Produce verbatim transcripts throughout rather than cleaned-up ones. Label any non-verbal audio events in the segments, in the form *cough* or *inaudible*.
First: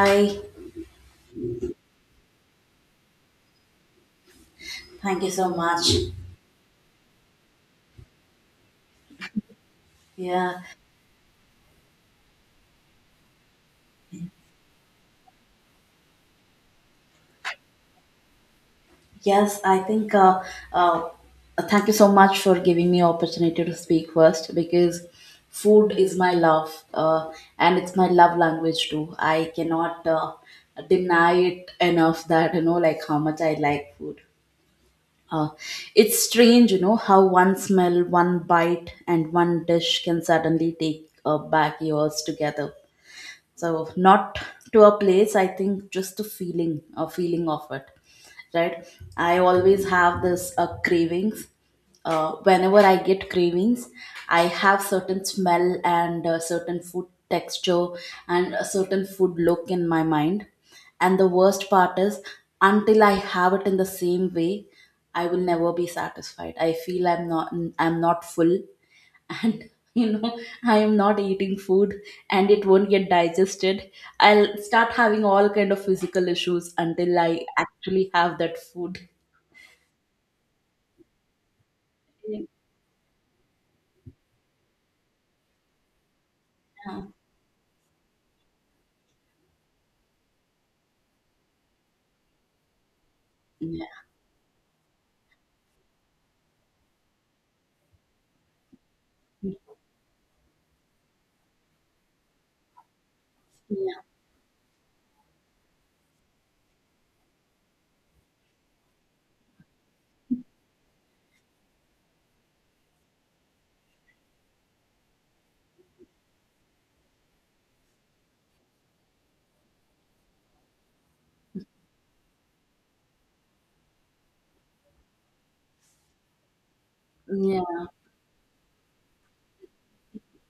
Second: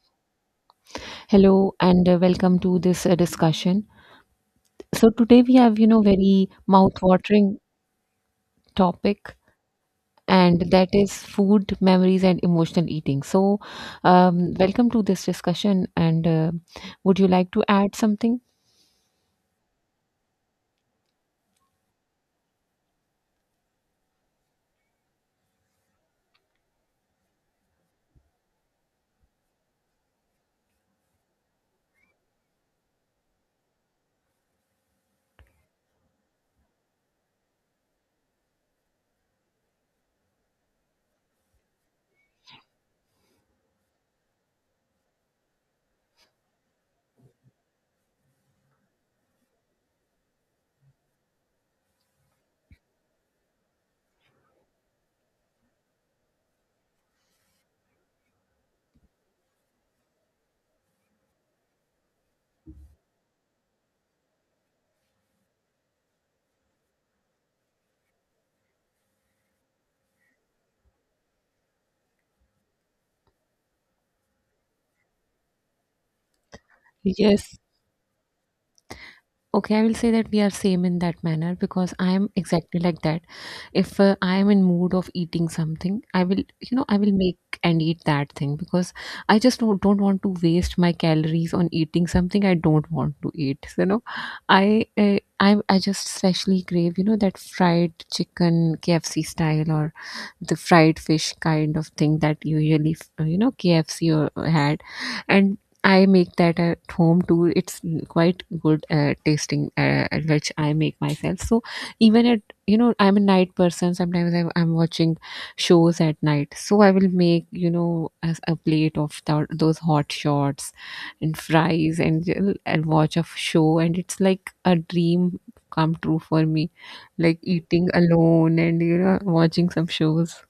Hi, Hello and uh, welcome to this uh, discussion. So thank you today so we have, you much. know, very mouth-watering topic, Yeah, and that is food, memories, and emotional eating. So, um, welcome to this discussion. And uh, would you like to add something? yes, I think. Uh, uh, Thank you so much for giving me opportunity to speak first, because food is my love, uh, and it's my love language too. I cannot uh, deny it enough that you know, like how much I like food. Uh, it's strange, you know, how one smell, one bite, and one dish can suddenly take uh, back yours together. So not to a place, I think, just the feeling, a feeling of it, right? I always have this uh, cravings, uh, whenever I get cravings I have certain smell and uh, certain food texture, and a certain food look in my mind. And the worst part is, until I have it in the same way, I will never be satisfied. I feel i'm not i'm not full. And *laughs* you know, I am not eating food and it won't get digested. I'll start having all kind of physical issues until I Yes. actually have that food. Okay, I will say that we are same in that manner because I am exactly like that. If uh, I am in mood of eating something, i will you know i will make and eat that thing because I just don't, don't want to waste my calories on eating something I don't want to eat. So, you Yeah, know i uh, i i just especially crave you know that fried chicken K F C style or the fried fish kind of thing that usually f- you know yeah, K F C or had. And I make that at home too. It's quite good uh, tasting, uh, which I make myself. So even at you know I'm a night person. Sometimes I'm, I'm watching shows at night, so I will make you know as a plate of th- those hot shots and fries and, j- and watch a show, and it's like a dream come true for me, like yeah. eating alone and you know watching some shows.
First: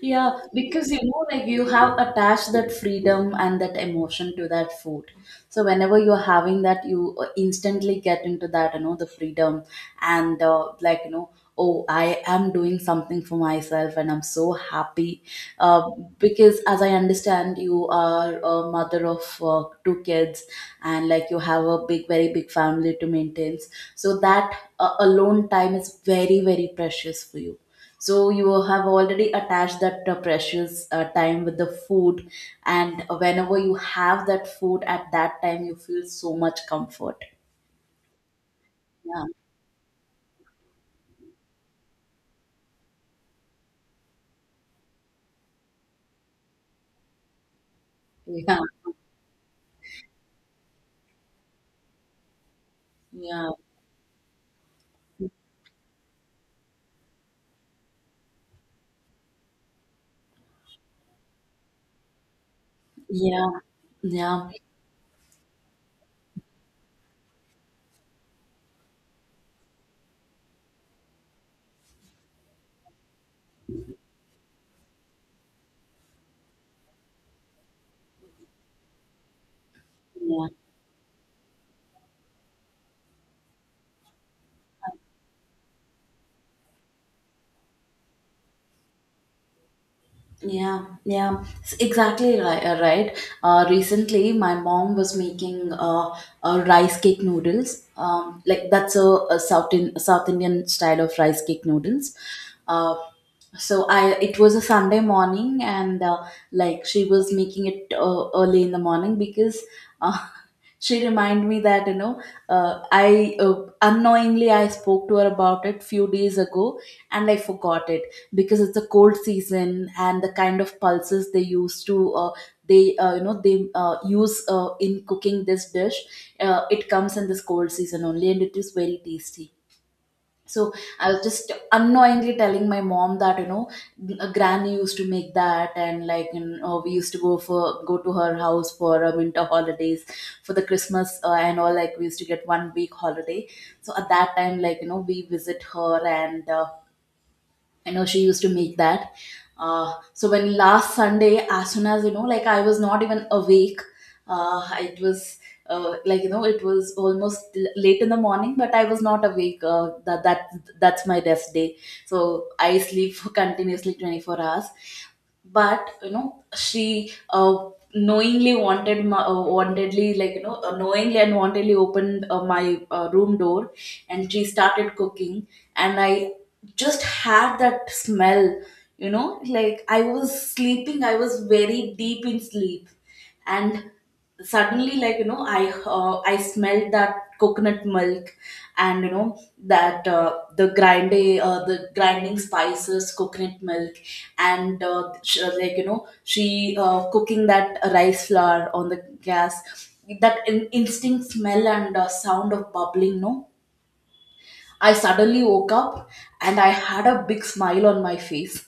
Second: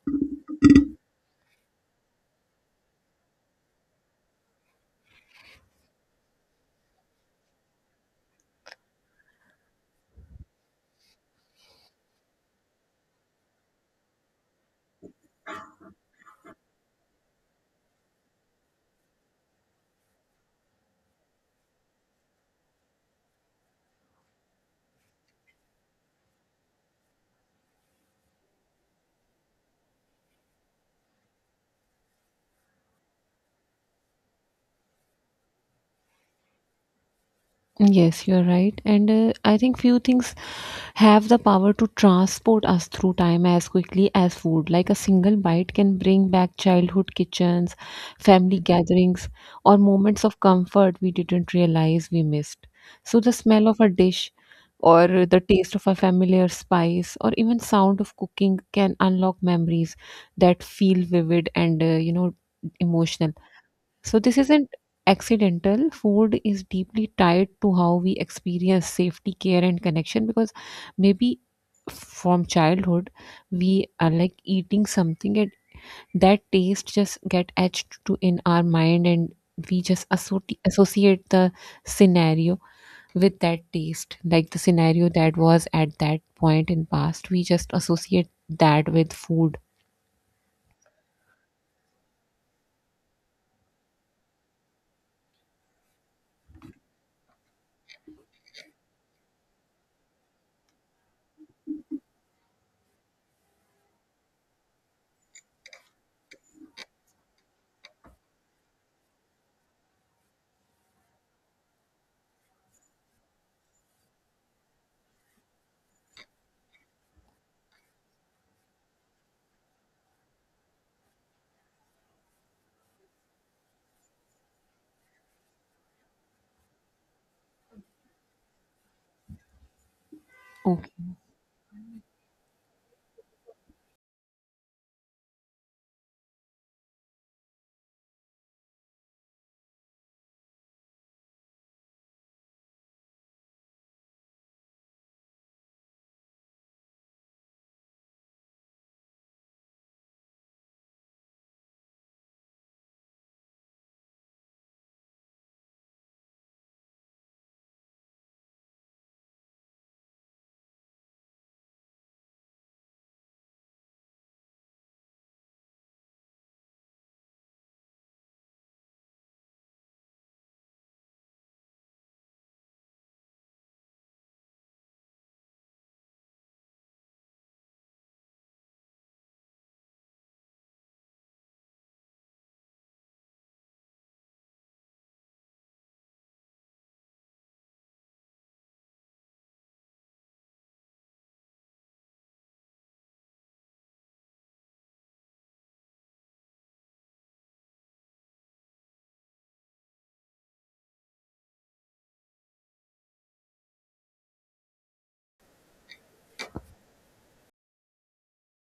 Yeah, because you know, like you have attached that freedom and that emotion to that food. So whenever you're having that, you uh, instantly get into that, you know, the freedom, and uh, like you know, oh, I am doing something for myself, and I'm so happy. Uh, because as I understand, you are a mother of uh, two kids, and like you have a big, very big family to maintain. So that uh, alone time is very, very precious for you. So you have already attached that uh, precious uh, time with the food, and whenever you have that food at that time you feel so much comfort. Yes, you're right. And Yeah, uh, I think few things have the power to transport us through time as quickly as food. Like a single bite can bring back childhood kitchens, yeah, family gatherings, or moments of comfort we didn't realize we missed. So the yeah, smell of a dish, or the taste of a familiar spice, or even sound of cooking can unlock memories that feel vivid and uh, you know emotional. yeah, So this yeah, isn't accidental. Food is deeply tied to how we experience safety, care, and connection because maybe from childhood we are like eating something, and that taste just get etched to in our mind, and we just yeah, associ- associate the scenario with that taste, like the scenario that was at that point in past, we just associate that with food. yeah, yeah. It's exactly right, uh, right. Uh, recently my mom was making uh, uh, rice cake noodles, um, like that's a, a south in, south Indian style of rice cake noodles. Uh, so I it was a Sunday morning, and uh, like she was making it uh, early in the morning, because uh, *laughs* she reminded me that, you know, uh, I uh, unknowingly I spoke to her about it few days ago and I forgot it. Because it's a cold season, and the kind of pulses they used to uh, they uh, you know they uh, use uh, in cooking this dish, uh, it comes in this cold season only, and it is very tasty. So I was just unknowingly telling my mom that, you know, a granny used to make that, and like you know, we used to go for go to her house for uh, winter holidays for the Christmas uh, and all, like, we used to get one week holiday. So at that time, like you know, we visit her, and uh, I know she used to make that. Uh, so when last Sunday, as soon as, you know, like, I was not even awake, uh, it was uh, like you know it was almost l- late in the morning, but I was not awake. Uh, that that that's my rest day, so I sleep *laughs* for continuously twenty-four hours. But you know, she uh, knowingly wanted my, uh, wantedly, like you know, uh, knowingly and wantedly opened uh, my uh, room door, and she started cooking, and I just had that smell. You know, like, I was sleeping, I was very deep in sleep, and suddenly, like you know, i uh, i smelled that coconut milk. And you know that uh, the grinding uh, the grinding spices, coconut milk, and uh, sh- like you know she uh, cooking that rice flour on the gas, that in- instinct smell, and uh, sound of bubbling, no, I suddenly woke up and I had a big smile on my face.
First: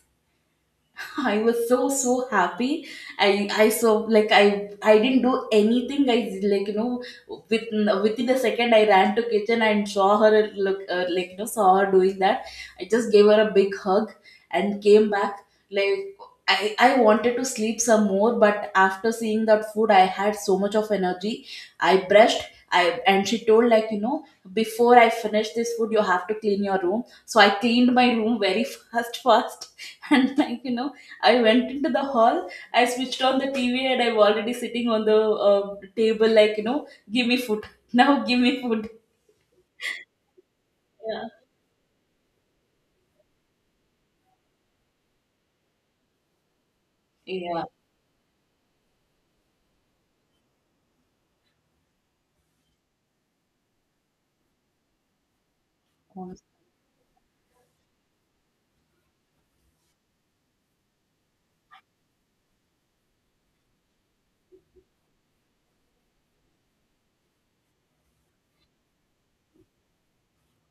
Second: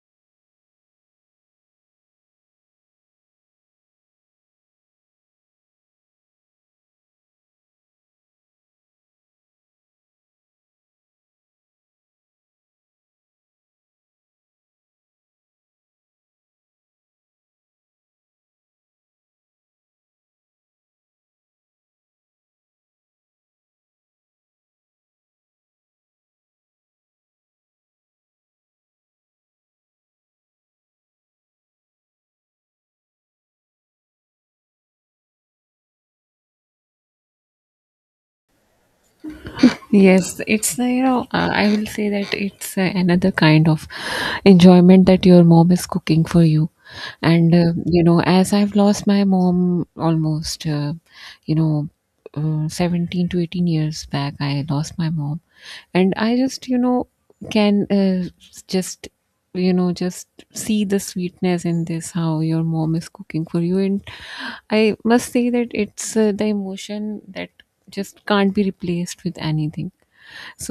*laughs* I was so so happy. I I so like I I didn't do anything. I, like you know, within within a second I ran to kitchen and saw her look, uh, like you know, saw her doing that. I just gave her a big hug and came back, like. I, I wanted to sleep some more, but after seeing that food, I had so much of energy. I brushed, I and she told, like you know, before I finish this food, you have to clean your room. So I cleaned my room very *laughs* fast, fast, and, like you know, I went into the hall. I switched on the T V, and I'm already sitting on the uh, table, like you know, give me food *laughs* now, give me food. Yes, it's uh, you Yeah, know uh, I will say that it's uh, another kind of enjoyment that your mom is cooking for you, and yeah, uh, you know as I've lost my mom almost, uh, you know uh, seventeen to eighteen years back, I lost my mom, and um, I just you know can uh, just you know just see the sweetness in this how your mom is cooking for you. And I must say that it's uh, the emotion that just can't be replaced with anything.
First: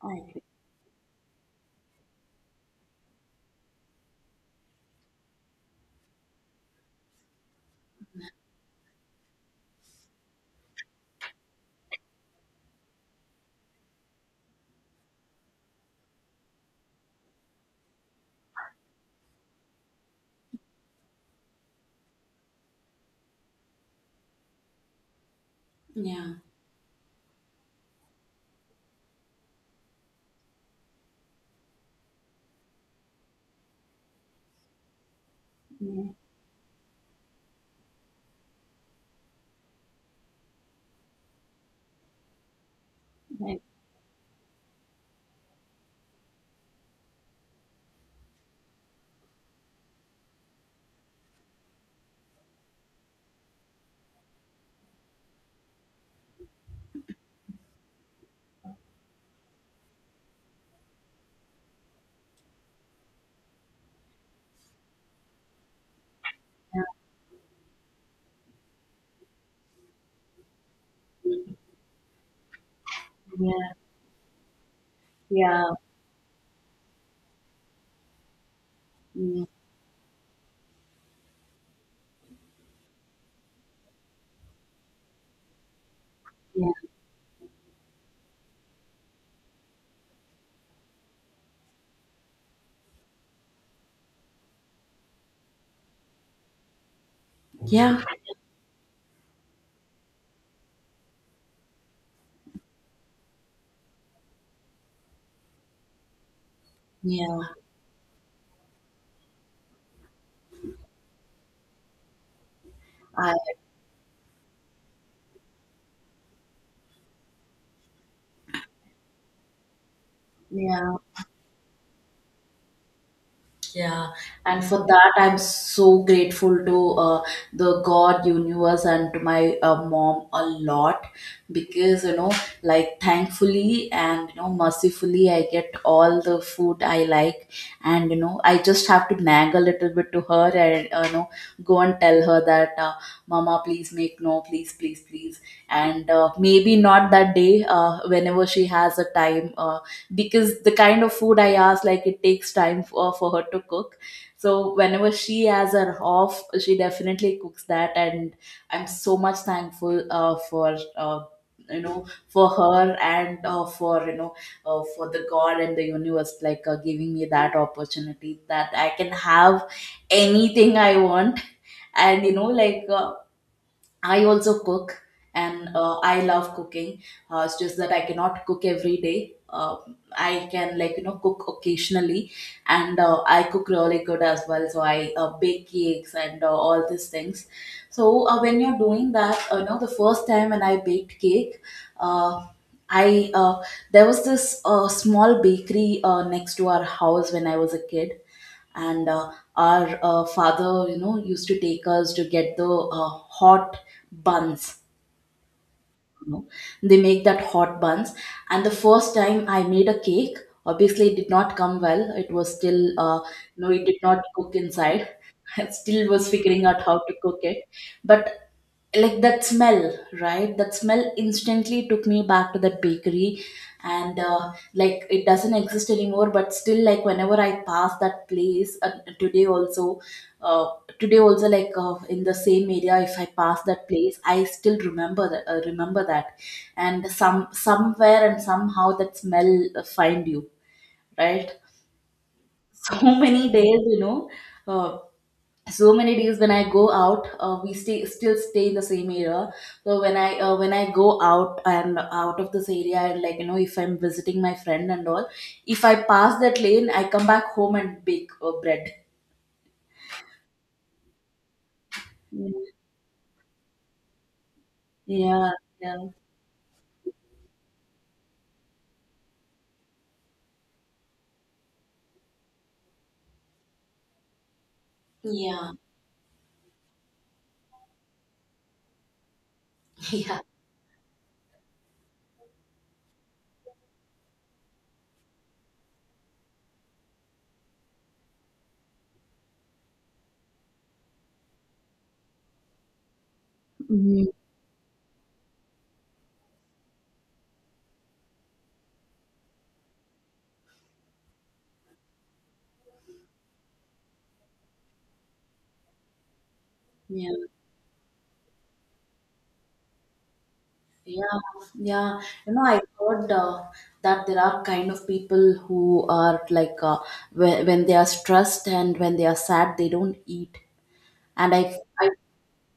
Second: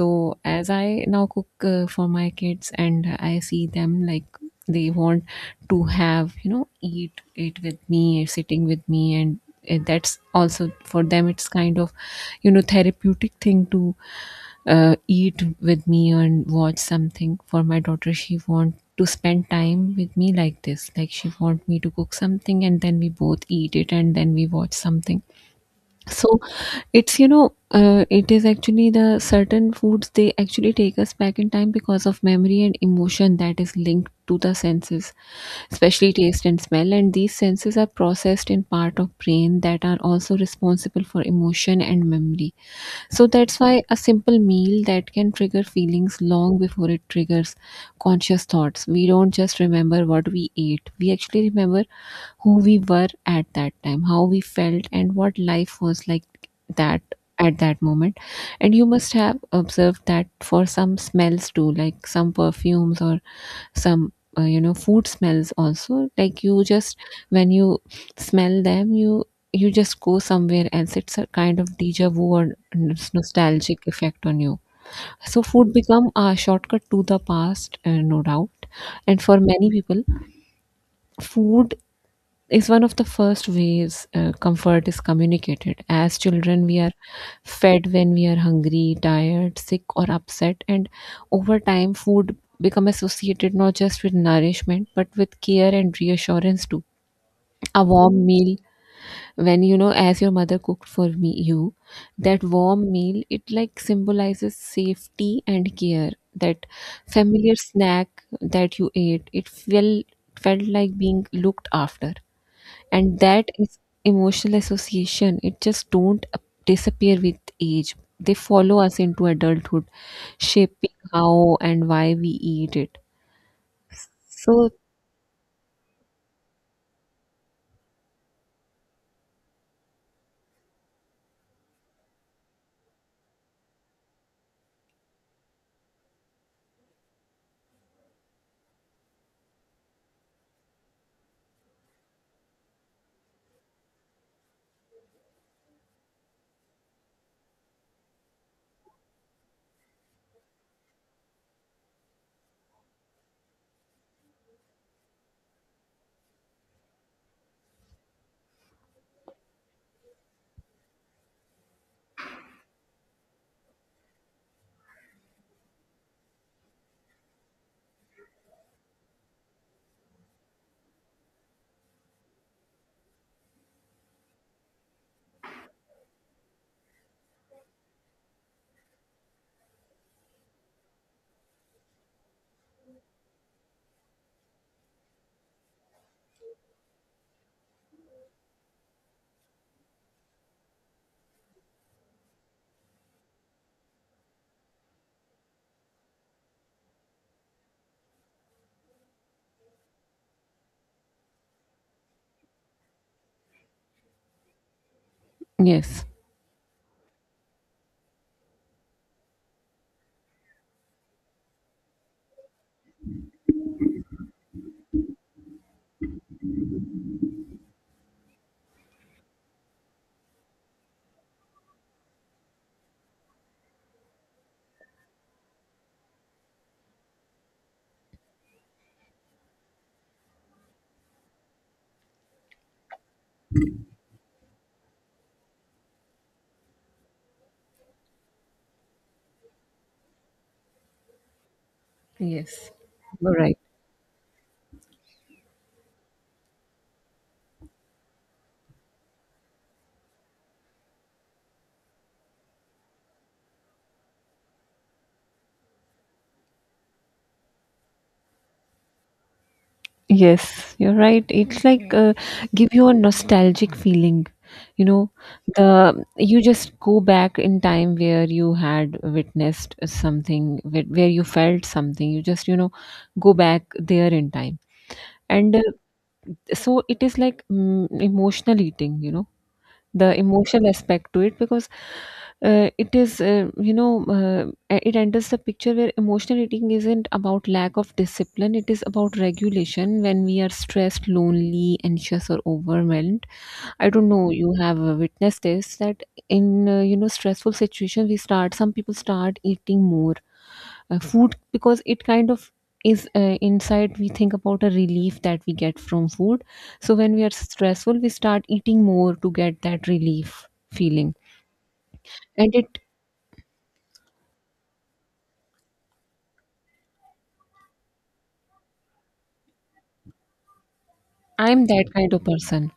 I agree. as I now cook uh, for my kids, and I see them, like, they want to have, you know, eat it with me, sitting with me, and uh, that's also for them, it's kind of you know therapeutic thing to uh, eat with me and watch something. For my daughter, she want to spend time with me like this, like she want me to cook something and then we both eat it and then we watch something. Yeah, So it's you know uh, it is actually the certain foods they actually take us back in time because of memory and emotion that is linked to the senses, yeah, especially taste and smell, and these senses are processed in part of brain that are also responsible for emotion and memory. So that's I- why a simple meal that can trigger feelings long before it triggers conscious thoughts. We don't just remember what we ate, we actually remember who we were at that time, how we felt, and what life was like that at that moment. And you must have observed that for some smells too, like some perfumes or some. Uh, you know food smells also, like you yeah, just when you smell them, you you just go somewhere else. It's a kind of deja vu or n- yeah, nostalgic effect on you. So yeah, food become a shortcut to the past, uh, no doubt. And for many people, food is one of the first ways uh, comfort is communicated. As children, yeah, we are fed when we are hungry, tired, sick, or upset, and over time, food become associated not just with nourishment but with care and reassurance too. A yeah. warm meal, when you know, as your mother cooked for me, you that warm meal, it like symbolizes safety and care. That Yeah. familiar snack that you ate, it felt felt like being looked after, and I that is emotional association. It just don't disappear with age, they follow us into adulthood, shaping yeah. how and why we eat it. Yeah, and So for that, I'm so grateful to uh, the God, universe, and to my uh, mom a lot, because you know, like, thankfully and, you know, mercifully, I get all the food I like, and you know, I just have to nag a little bit to her, and uh, you know, go and tell her that, uh, Mama, please make no, please, please, please, and uh, maybe not that day, uh, whenever she has a time, uh, because the kind of food I asked, like it takes time for, for her to cook. So whenever she has her off, she definitely cooks that, and I'm so much thankful uh, for uh, you know for her, and uh, for you know uh, for the God and the universe, like uh, giving me that opportunity that I can have anything I want, and you know, like, uh, I also cook, and uh, I love cooking. Uh, it's just that I cannot cook every day. Uh, I can, like you know, cook occasionally, and uh, I cook really good as well. So I uh, bake cakes and uh, all these things. So uh, when you're doing that, uh, you know, the first time when I baked cake, uh, I uh, there was this uh, small bakery uh, next to our house when I was a kid, and uh, our uh, father, you know, used to take us to get the uh, hot buns, yes, know, they make that hot buns. And the first time I made a cake, obviously it did not come well, it was still, uh, you know, it did not cook inside. *laughs* I still was figuring out how to cook it. But, like, that smell, right, that smell instantly took me back to that bakery. And uh, like it doesn't exist anymore, but still, like, whenever I pass that place, uh, today also, uh, today also like, uh, in the same area, if I pass that place, I still remember that, uh, remember that. And some somewhere and somehow that smell uh, find you, right? yes, *laughs* So you're many right, days, you know, uh, so many days when I go out, uh, we stay still stay in the same area. So when i uh, when i go out and out of this area, and, like you know, if I'm visiting my friend and all, if I pass that lane I come back home and bake uh, bread. yes, you're right. It's like, uh, give you a nostalgic feeling, you know Yeah, yeah, the you just go back in time where you had witnessed something, where where you felt something, you just you know go back there in time. And uh, yeah. so it is like, mm, emotional eating, you know the Yeah. emotional aspect to it because uh, it is uh, you know uh, it enters the picture where emotional eating isn't about lack of discipline, it is about regulation when we are stressed, lonely, anxious, or overwhelmed. I don't Mhm. know, you have uh, witnessed this, that in uh, you know stressful situations, we start some people start eating more uh, food because it kind of is uh, inside, we think about a relief that we get from food. So when we Yeah, are stressful, we start eating more to get that relief feeling. yeah, yeah. You And know, it I heard uh, that there are kind of people who are like, uh, when, when they are stressed and when they are sad, they don't eat. And I'm I, that I kind of person.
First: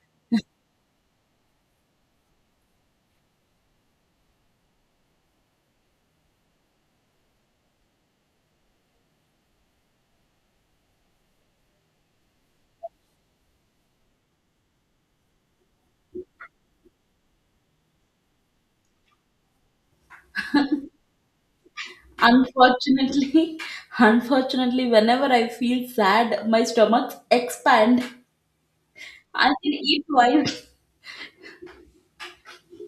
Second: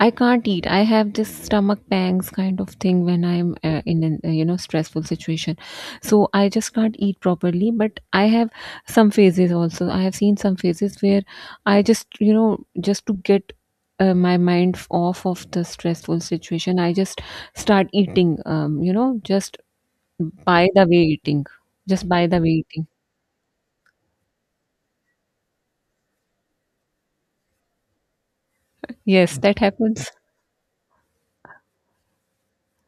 I can't eat. I have this stomach pangs kind of thing when I'm uh, in an uh, you know stressful situation. So I just can't eat properly. But I have some phases also. I have seen some phases where I just you know just to get uh, my mind f- off of the stressful situation, I just start eating. Um, you know, just by the way eating, just by the way eating. unfortunately, *laughs* unfortunately, whenever I feel sad, my stomach expand. Yes, I can that eat happens. twice.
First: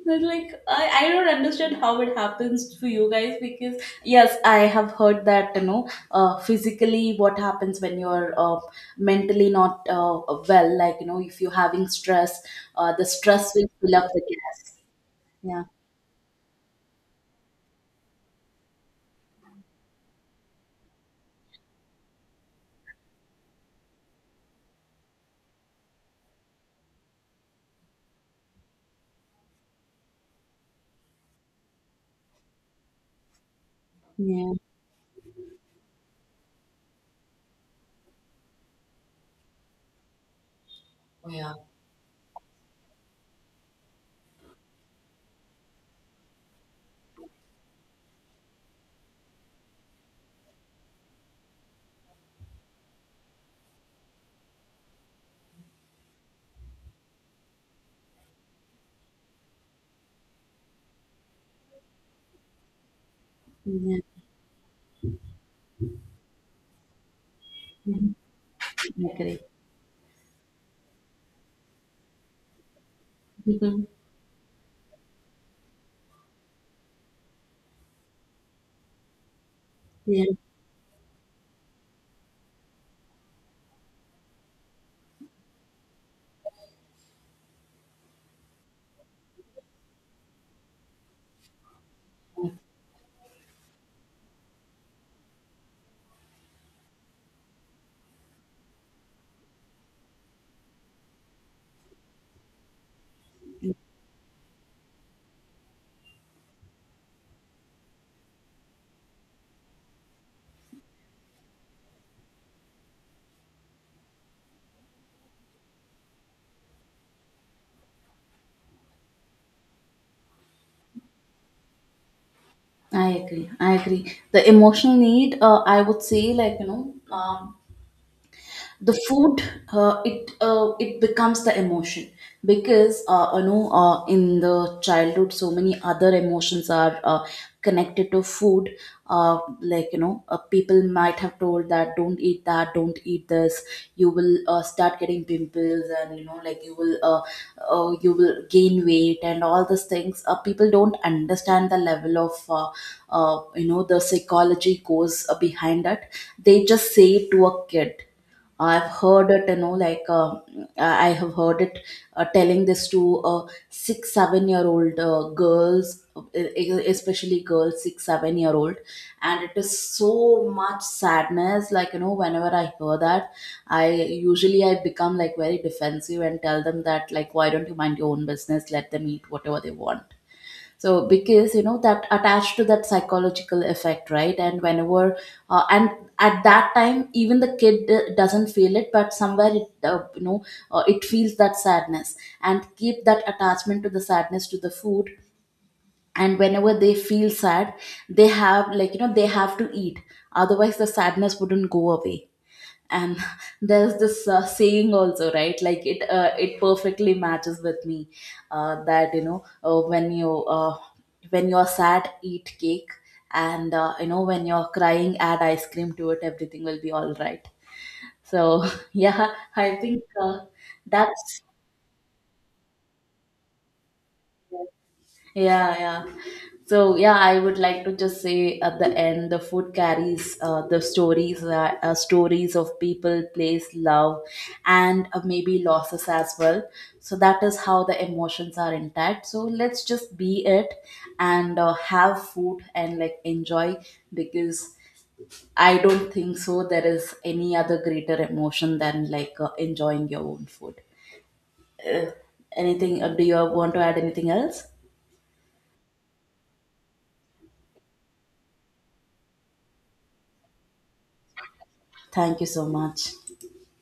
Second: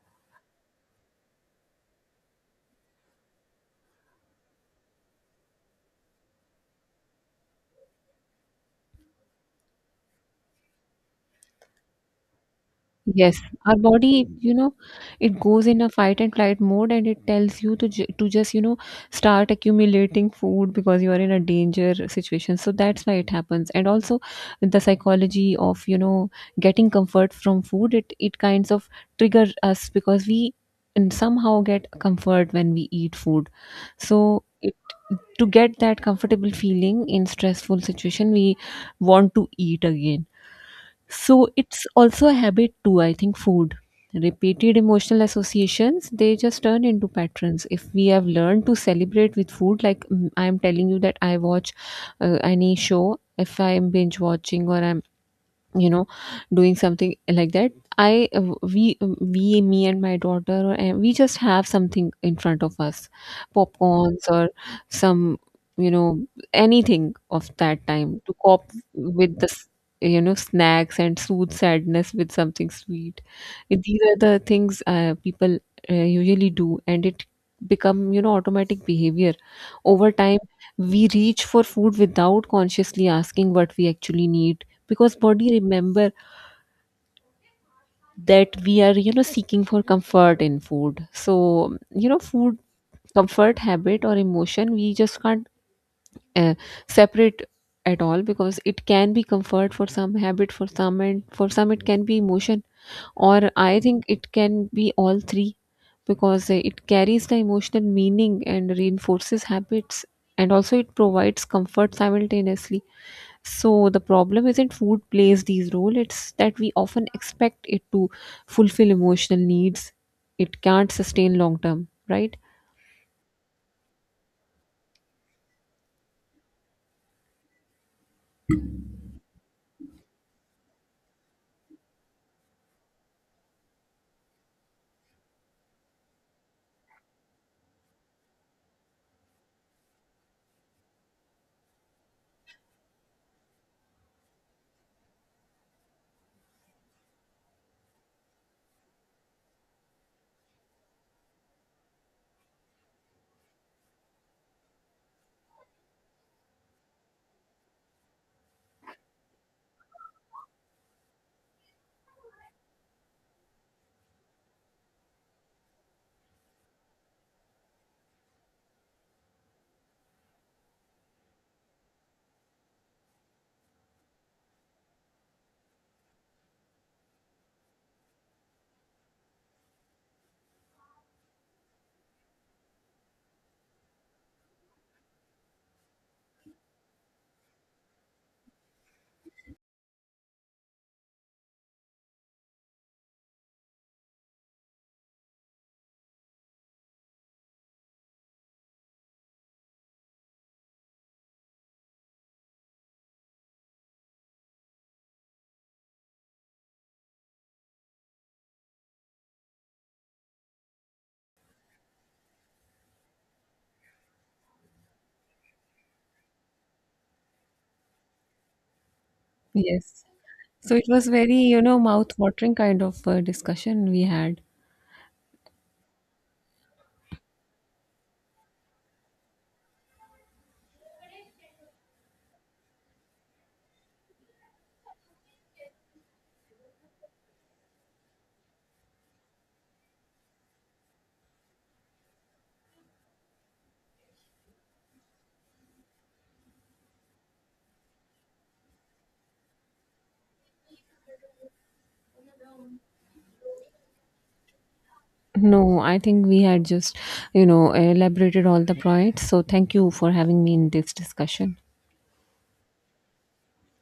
But, like, I, I don't understand how it happens for you guys, because, yes, I have heard that, you know, uh, physically what happens when you're uh, mentally not uh, well, like you know, if you're having stress, uh, the Yes, stress will our fill up the body, you gas. know, it Yeah, goes in a fight and flight mode and it tells you to ju- to just, you know, start accumulating food because you are in a danger situation. So that's why it happens. And also the psychology of, you know, getting comfort from food, it it kinds of trigger us because we and somehow get comfort when we eat food. So yeah. it to get that comfortable feeling in stressful situation, we want to eat again. So Yeah. it's also a habit too, I think, food. Repeated emotional associations, they just turn into patterns. If we have learned to celebrate with food, like, mm, I'm telling you that I watch uh, any show, if I'm binge watching or I'm you know doing something like that, I we we me and my daughter or and we just have something in front of us, Yeah. popcorns or some, you know anything of that Mhm. time to cope I agree. with the s- you know snacks and soothe sadness with something sweet. Mhm. These are the things uh, people uh, usually do, and it become you know automatic behavior over Yeah. time. We reach for food without consciously asking what we actually need because body remember that we are you know seeking for comfort in food. So you know food, comfort, habit, or emotion, we just can't uh, separate at all because it can be comfort for some, habit for some, and for some it can be emotion. Or I think it can be all three because it carries the emotional meaning and reinforces habits, and also it provides comfort simultaneously. So the problem isn't food plays these role, it's that we often expect it to fulfill emotional needs. It can't sustain long term, right? I agree. I agree. The emotional need, uh, I would say, like you know, um the food, uh, it uh, it becomes the emotion, because uh, you know, uh, in the childhood so many other emotions are uh, connected to food. Uh, like, you know, uh, people might have told that don't eat that, don't eat this, you will uh, start getting pimples, and you know, like, you will uh, uh, you will gain weight and all these things. Uh, people don't understand the level of uh, uh, you know the psychology goes uh, behind that, they just say it to a kid. I've heard it, you know, like, uh, I have heard it uh, telling this to, uh, six, seven year old uh, girls, e- e- especially girls, six, seven year old. And it is so much sadness. Like, you know, whenever I hear that, I usually I become, like, very defensive, and tell them that, like, why don't you mind your own business? Let them eat whatever they want. So because you know that attached to that psychological effect, right? And whenever, uh, and at that time, even the kid uh, doesn't feel it, but somewhere it uh, you know uh, it feels that sadness, and keep that attachment to the sadness, to the food. And whenever they feel sad, they have, like you know, they have to eat, otherwise the sadness wouldn't go away. And *laughs* there's this uh, saying also, right, like it uh, it perfectly matches with me, uh, that, you know, uh, when you uh, when you're sad, eat cake, and uh, you know when you're crying, add ice cream to it, everything will be all right. So *laughs* yeah, I think, Yes. uh, So it was very, that's... you know, mouth-watering kind of uh, discussion we had. Yeah, yeah. So yeah, I would like to just say at the end, the food carries uh, the stories, uh, uh, stories of people, place, love, and uh, maybe losses as well. So that is how the emotions are intact. So let's just be it, and uh, have food and, like, enjoy, because I don't think so there is any other greater emotion than, like, uh, enjoying your own food. Anything? Uh, do you want to add anything else? No, I think we had just, you know, elaborated all the points. So thank you for having me in this discussion. Thank you so much.